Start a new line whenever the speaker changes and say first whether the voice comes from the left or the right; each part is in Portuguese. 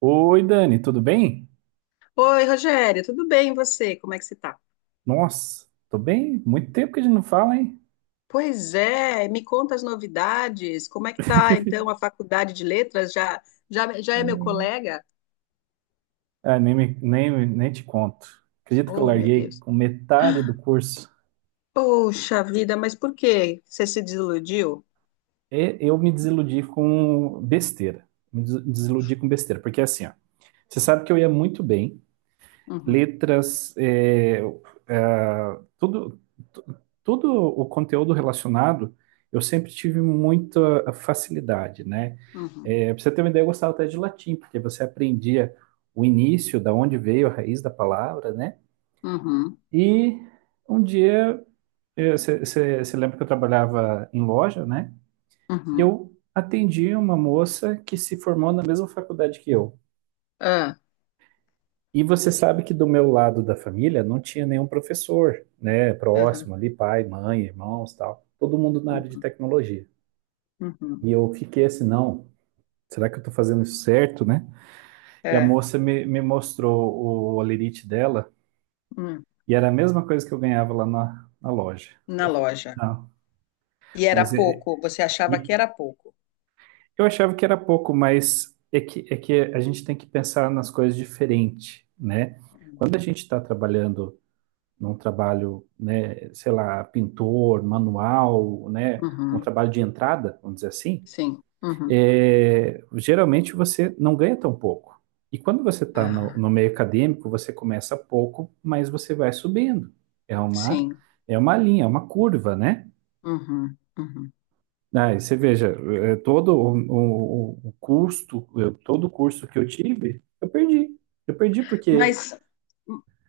right: Oi, Dani, tudo bem?
left: Oi, Rogério, tudo bem e você? Como é que você tá?
right: Nossa, tô bem. Muito tempo que a gente não fala, hein?
left: Pois é, me conta as novidades. Como é que tá então a faculdade de letras? Já é meu
right: Hum.
left: colega?
right: Ah, nem te conto. Acredito que eu
left: Oh, meu
right: larguei
left: Deus.
right: com metade do curso.
left: Poxa vida, mas por quê? Você se desiludiu?
right: E eu me desiludi com besteira. Me desiludi com besteira, porque é assim, ó, você sabe que eu ia muito bem
left: Uhum,
right: letras, tudo, tu- todo o conteúdo relacionado, eu sempre tive muita facilidade, né?
left: uhum,
right: É, pra você ter uma ideia, eu gostava até de latim, porque você aprendia o início, da onde veio a raiz da palavra, né?
left: uhum,
right: E um dia, você lembra que eu trabalhava em loja, né? E
left: uhum.
right: eu atendi uma moça que se formou na mesma faculdade que eu.
left: Ah,
right: E você sabe que do meu lado da família não tinha nenhum professor, né,
left: aham,
right: próximo ali, pai, mãe, irmãos, tal. Todo mundo na área de
left: uhum,
right: tecnologia.
left: uhum.
right: E eu fiquei assim, não, será que eu tô fazendo isso certo, né? E a
left: É,
right: moça me mostrou o holerite dela
left: hum,
right: e era a mesma coisa que eu ganhava lá na loja.
left: na
right: Eu falei,
left: loja.
right: não,
left: E era
right: mas é-
left: pouco, você achava que
right: e
left: era pouco.
right: eu achava que era pouco, mas é que a gente tem que pensar nas coisas diferente, né?
left: Uhum,
right: Quando a gente está trabalhando num trabalho, né, sei lá, pintor, manual, né, um
left: uhum,
right: trabalho de entrada, vamos dizer assim,
left: sim. Uhum.
right: geralmente você não ganha tão pouco. E quando você está no,
left: Ah,
right: no meio acadêmico, você começa pouco, mas você vai subindo. É uma,
left: sim.
right: é uma linha, é uma curva, né?
left: Uhum, uhum.
right: Aí você veja, todo o custo, todo o curso que eu tive, eu perdi. Eu perdi porque.
left: Mas,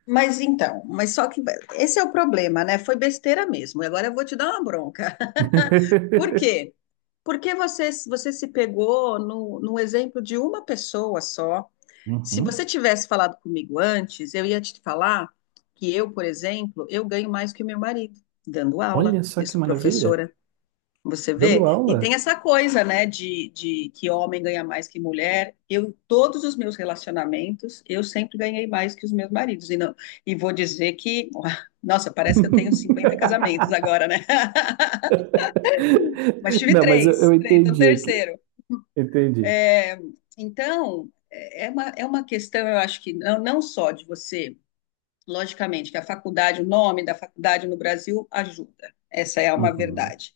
left: mas só que esse é o problema, né? Foi besteira mesmo. E agora eu vou te dar uma bronca. Por quê? Porque você se pegou no exemplo de uma pessoa só. Se
right: Uhum.
left: você tivesse falado comigo antes, eu ia te falar que eu, por exemplo, eu ganho mais que o meu marido, dando aula.
right: Olha só
left: Eu
right: que
left: sou
right: maravilha!
left: professora, você
right: Dando
left: vê? E tem
right: aula.
left: essa coisa, né, de que homem ganha mais que mulher. Eu, em todos os meus relacionamentos, eu sempre ganhei mais que os meus maridos. E, não, e vou dizer que, nossa, parece que eu tenho 50 casamentos agora, né? Mas tive
right: Não, mas eu
left: três, três, então
right: entendi o que.
left: terceiro.
right: Entendi.
left: É, então, é uma questão, eu acho que não, não só de você. Logicamente que a faculdade, o nome da faculdade no Brasil ajuda, essa é uma
right: Uhum,
left: verdade.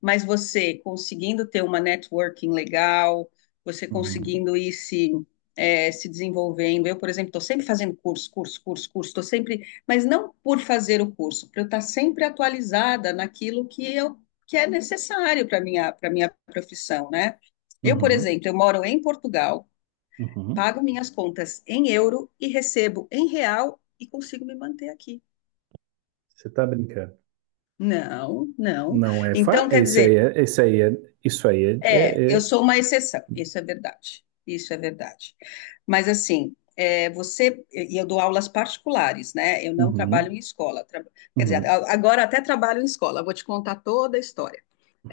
left: Mas você conseguindo ter uma networking legal, você
right: uhum,
left: conseguindo ir se, se desenvolvendo. Eu, por exemplo, estou sempre fazendo curso, curso, curso, curso, estou sempre, mas não por fazer o curso, para eu estar sempre atualizada naquilo que eu que é necessário para minha profissão, né? Eu, por
right: uhum,
left: exemplo, eu moro em Portugal,
right: uhum.
left: pago minhas contas em euro e recebo em real e consigo me manter aqui.
right: Você tá brincando.
left: Não, não.
right: Não é fa...
left: Então, quer dizer,
right: Isso aí é,
left: é,
right: é-
left: eu
right: é-
left: sou uma exceção. Isso é verdade. Isso é verdade. Mas assim, é, você e eu dou aulas particulares, né? Eu não trabalho
right: Uhum,
left: em escola. Tra- Quer dizer,
right: uhum,
left: a- agora até trabalho em escola. Vou te contar toda a história.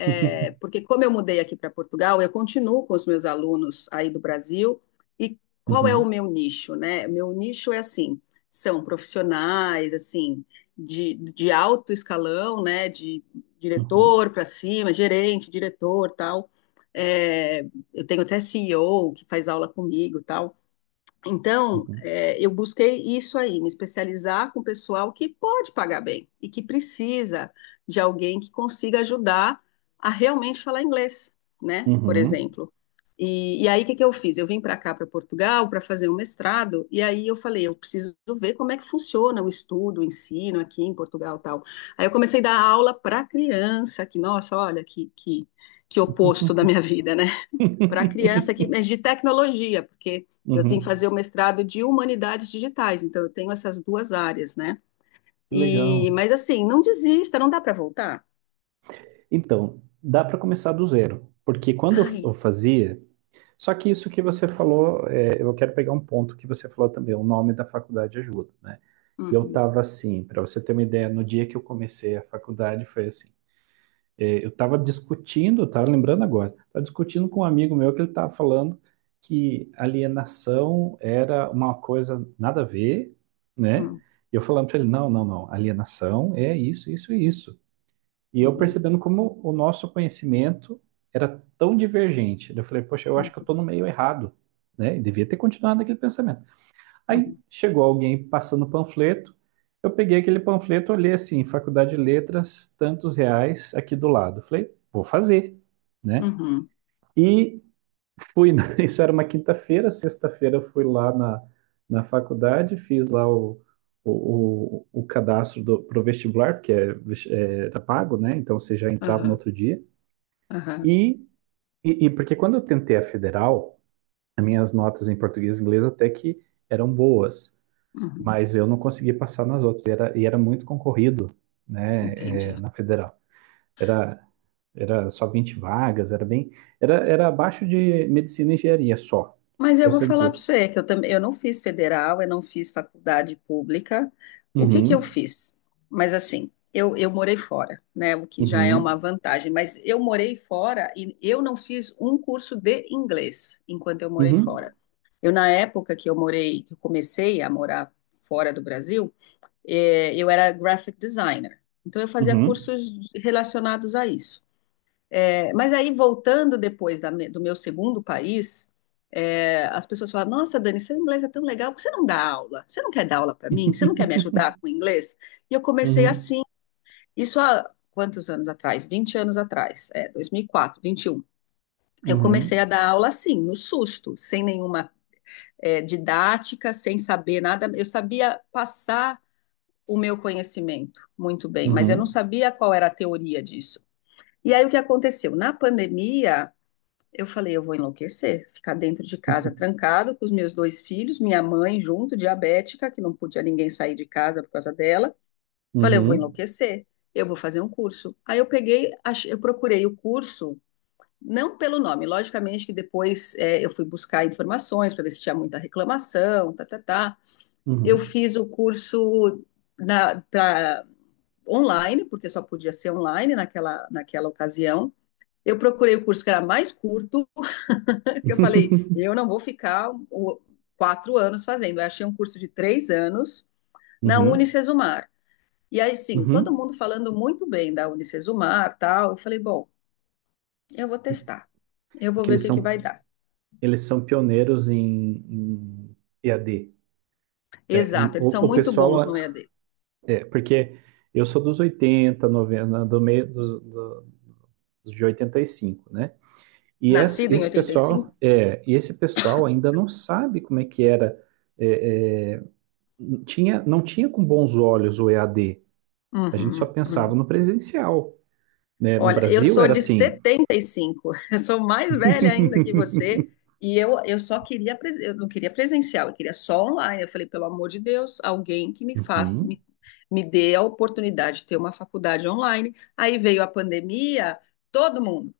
left: É, porque como eu mudei aqui para Portugal, eu continuo com os meus alunos aí do Brasil. E qual é o
right: uhum,
left: meu nicho, né? Meu nicho é assim, são profissionais, assim, de alto escalão, né? De
right: uhum,
left: diretor para cima, gerente, diretor, tal. É, eu tenho até CEO que faz aula comigo, tal. Então,
right: uhum,
left: é, eu busquei isso aí, me especializar com o pessoal que pode pagar bem e que precisa de alguém que consiga ajudar a realmente falar inglês, né? Por
right: uhum,
left: exemplo. E aí, o que, que eu fiz? Eu vim para cá, para Portugal, para fazer um mestrado, e aí eu falei, eu preciso ver como é que funciona o estudo, o ensino aqui em Portugal e tal. Aí eu comecei a dar aula para criança, que, nossa, olha, que oposto da minha vida, né? Para a criança aqui, mas de tecnologia, porque eu tenho que
right: uhum.
left: fazer o mestrado de humanidades digitais, então eu tenho essas duas áreas, né?
right: Que legal.
left: E, mas assim, não desista, não dá para voltar.
right: Então, dá para começar do zero, porque quando eu
left: Ai,
right: fazia, só que isso que você falou, eu quero pegar um ponto que você falou também, o nome da faculdade ajuda, né? E eu
left: uhum,
right: estava assim, para você ter uma ideia, no dia que eu comecei a faculdade foi assim. Eu estava discutindo, estava lembrando agora, estava discutindo com um amigo meu que ele estava falando que alienação era uma coisa nada a ver, né?
left: uhum,
right: E eu falando para ele, não, não, não, alienação é isso, isso e isso. E eu
left: uhum,
right: percebendo como o nosso conhecimento era tão divergente. Eu falei, poxa, eu acho
left: uhum,
right: que eu estou no meio errado, né? E devia ter continuado naquele pensamento. Aí
left: uhum,
right: chegou alguém passando panfleto. Eu peguei aquele panfleto, olhei assim, Faculdade de Letras, tantos reais aqui do lado. Falei, vou fazer, né?
left: uhum,
right: E fui, isso era uma quinta-feira, sexta-feira eu fui lá na, na faculdade, fiz lá o cadastro pro vestibular, porque era pago, né? Então você já entrava no
left: aham,
right: outro dia. E, e porque quando eu tentei a federal, as minhas notas em português e inglês até que eram boas.
left: uhum,
right: Mas eu não conseguia passar nas outras. E era muito concorrido,
left: uhum,
right: né,
left: entendi.
right: na federal. Era, era só 20 vagas, era bem. Era abaixo de medicina e engenharia só.
left: Mas eu
right: Pra
left: vou
right: você
left: falar para
right: entender.
left: você que eu também eu não fiz federal, eu não fiz faculdade pública. O que que eu
right: Uhum,
left: fiz? Mas assim, eu morei fora, né? O que já é uma
right: uhum,
left: vantagem, mas eu morei fora e eu não fiz um curso de inglês enquanto eu morei fora.
right: uhum,
left: Eu, na época que eu morei, que eu comecei a morar fora do Brasil, eu era graphic designer. Então eu fazia
right: uhum,
left: cursos relacionados a isso. É, mas aí, voltando depois da me- do meu segundo país, é, as pessoas falam: Nossa, Dani, seu inglês é tão legal, por que você não dá aula? Você não quer dar aula para mim? Você não quer me ajudar com o inglês? E eu comecei
right: uhum,
left: assim, isso há quantos anos atrás? 20 anos atrás, é, 2004, 21. Eu comecei
right: uhum,
left: a dar aula assim, no susto, sem nenhuma, é, didática, sem saber nada. Eu sabia passar o meu conhecimento muito bem, mas eu não
right: uhum,
left: sabia qual era a teoria disso. E aí, o que aconteceu? Na pandemia, eu falei, eu vou enlouquecer, ficar dentro de casa trancado com os meus dois filhos, minha mãe junto, diabética, que não podia ninguém sair de casa por causa dela. Falei, eu vou
right: uhum,
left: enlouquecer, eu vou fazer um curso. Aí eu peguei, ach- eu procurei o curso, não pelo nome, logicamente que depois é, eu fui buscar informações para ver se tinha muita reclamação, tá, tá, tá. Eu
right: uhum,
left: fiz o curso na, pra- online, porque só podia ser online naquela ocasião. Eu procurei o curso que era mais curto, eu falei, eu não vou ficar um, o- quatro anos fazendo. Eu achei um curso de três anos na
right: uhum,
left: Unicesumar. E aí, sim, todo
right: uhum.
left: mundo falando muito bem da Unicesumar, tal. Eu falei, bom, eu vou testar. Eu
right: É
left: vou
right: que
left: ver o
right: eles
left: que que
right: são,
left: vai dar.
right: eles são pioneiros em EAD.
left: Exato, eles são
right: O
left: muito bons
right: pessoal.
left: no EAD.
right: Porque eu sou dos 80 90 do meio dos, do, de 85, né? E esse,
left: Nascido em
right: esse
left: 85?
right: pessoal, é, e esse pessoal ainda não sabe como é que era. é, é, não tinha com bons olhos o EAD. A D. A gente só
left: Uhum, uhum.
right: pensava no presencial. Né? No
left: Olha, eu
right: Brasil
left: sou
right: era
left: de
right: assim.
left: 75, eu sou mais velha ainda que você, e eu só queria, pres- eu não queria presencial, eu queria só online. Eu falei, pelo amor de Deus, alguém que me faça,
right: Uhum,
left: me dê a oportunidade de ter uma faculdade online. Aí veio a pandemia, todo mundo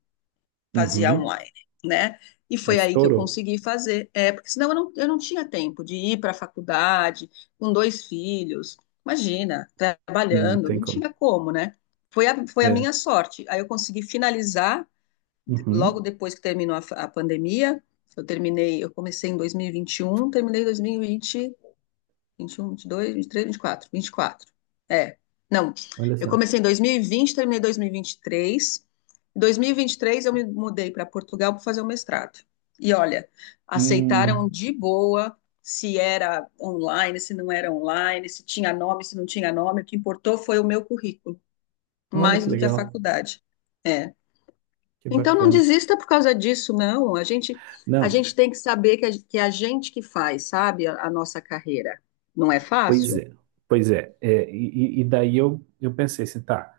left: fazia
right: uhum.
left: online, né? E
right: É,
left: foi aí que eu
right: estourou.
left: consegui fazer, é, porque senão eu não tinha tempo de ir para a faculdade com dois filhos, imagina,
right: Não
left: trabalhando,
right: tem
left: não tinha
right: como.
left: como, né? Foi a, foi a minha
right: É.
left: sorte. Aí eu consegui finalizar, de-
right: Uhum.
left: logo depois que terminou a, fa- a pandemia, eu terminei, eu comecei em dois mil e vinte e um, terminei em 2020 um 21, quatro vinte e quatro. É. Não,
right: Olha
left: eu
right: só.
left: comecei em 2020 terminei em 2023. Em 2023 eu me mudei para Portugal para fazer o mestrado. E olha, aceitaram
right: Hum,
left: de boa se era online, se não era online, se tinha nome, se não tinha nome. O que importou foi o meu currículo,
right: olha
left: mais
right: que
left: do que a
right: legal.
left: faculdade. É.
right: Que
left: Então não
right: bacana.
left: desista por causa disso, não. A
right: Não.
left: gente tem que saber que a, que é a gente que faz, sabe, a nossa carreira. Não é
right: Pois
left: fácil?
right: é, pois é, e daí eu pensei assim, tá,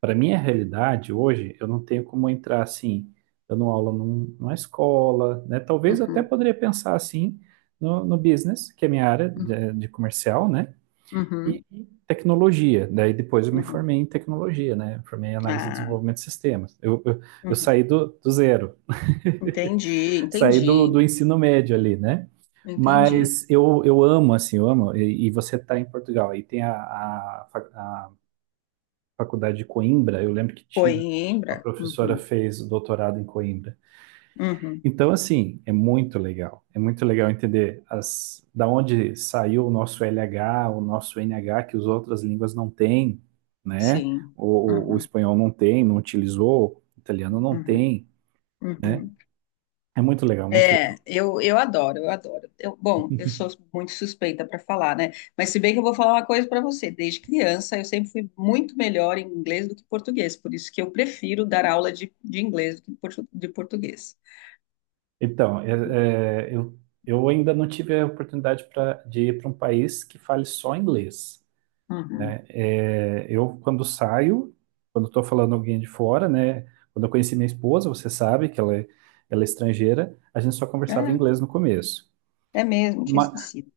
right: para minha realidade hoje, eu não tenho como entrar assim, dando aula numa escola, né? Talvez eu até
left: Uhum,
right: poderia pensar assim no business, que é minha área
left: uhum,
right: de comercial, né? E
left: uhum,
right: e tecnologia, daí depois eu me
left: uhum.
right: formei em tecnologia, né? Formei em análise e
left: Ah,
right: desenvolvimento de sistemas. Eu
left: uhum.
right: saí do zero,
left: Entendi,
right: saí do,
left: entendi,
right: do ensino médio ali, né?
left: entendi.
right: Mas eu amo, assim, eu amo. E você está em Portugal, aí tem a faculdade de Coimbra, eu lembro que tinha, uma
left: Coimbra?
right: professora
left: Uhum,
right: fez o doutorado em Coimbra.
left: uhum,
right: Então, assim, é muito legal. É muito legal entender da onde saiu o nosso LH, o nosso NH, que as outras línguas não têm, né?
left: sim.
right: O
left: Uhum,
right: espanhol não tem, não utilizou, o italiano não
left: uhum,
right: tem, né?
left: uhum.
right: É muito legal, muito
left: É,
right: legal.
left: eu adoro, eu adoro. Eu, bom, eu sou muito suspeita para falar, né? Mas se bem que eu vou falar uma coisa para você. Desde criança, eu sempre fui muito melhor em inglês do que português. Por isso que eu prefiro dar aula de inglês do que portu- de português.
right: Então, eu ainda não tive a oportunidade de ir para um país que fale só inglês,
left: Uhum.
right: né? Quando saio, quando estou falando alguém de fora, né? Quando eu conheci minha esposa, você sabe que ela é estrangeira, a gente só conversava inglês no começo.
left: É, é mesmo, tinha
right: Ma-
left: esquecido.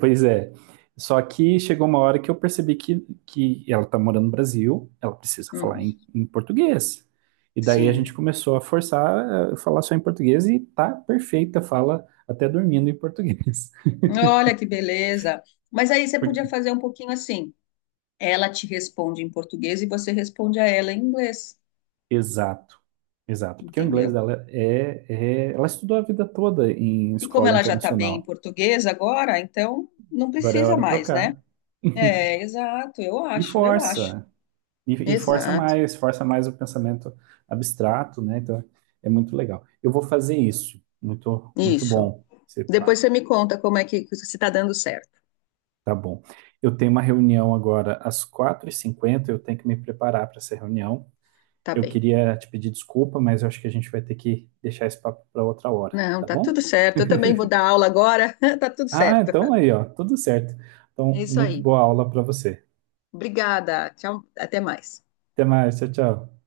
right: Pois é. Só que chegou uma hora que eu percebi que ela tá morando no Brasil, ela precisa falar
left: Uhum,
right: em português. E daí a gente
left: sim.
right: começou a forçar a falar só em português e tá perfeita, fala até dormindo em português.
left: Olha que beleza. Mas aí você podia
right: Por-
left: fazer um pouquinho assim. Ela te responde em português e você responde a ela em inglês,
right: Exato, exato. Porque o inglês
left: entendeu?
right: dela é. Ela estudou a vida toda em
left: E como
right: escola
left: ela já está bem em
right: internacional.
left: português agora, então não
right: Agora é
left: precisa
right: hora de
left: mais, né?
right: trocar.
left: É, exato, eu
right: E
left: acho, eu acho.
right: força. E
left: Exato.
right: força mais o pensamento abstrato, né? Então é muito legal. Eu vou fazer isso. Muito, muito
left: Isso.
right: bom esse
left: Depois
right: papo.
left: você me conta como é que se está dando certo.
right: Tá bom. Eu tenho uma reunião agora às 4:50. Eu tenho que me preparar para essa reunião.
left: Tá
right: Eu
left: bem.
right: queria te pedir desculpa, mas eu acho que a gente vai ter que deixar esse papo para outra hora,
left: Não,
right: tá
left: tá tudo
right: bom?
left: certo. Eu também vou dar aula agora. Tá tudo
right: Ah,
left: certo.
right: então aí, ó, tudo certo. Então,
left: É isso
right: muito
left: aí.
right: boa aula para você.
left: Obrigada. Tchau. Até mais.
right: Até mais, tchau, tchau.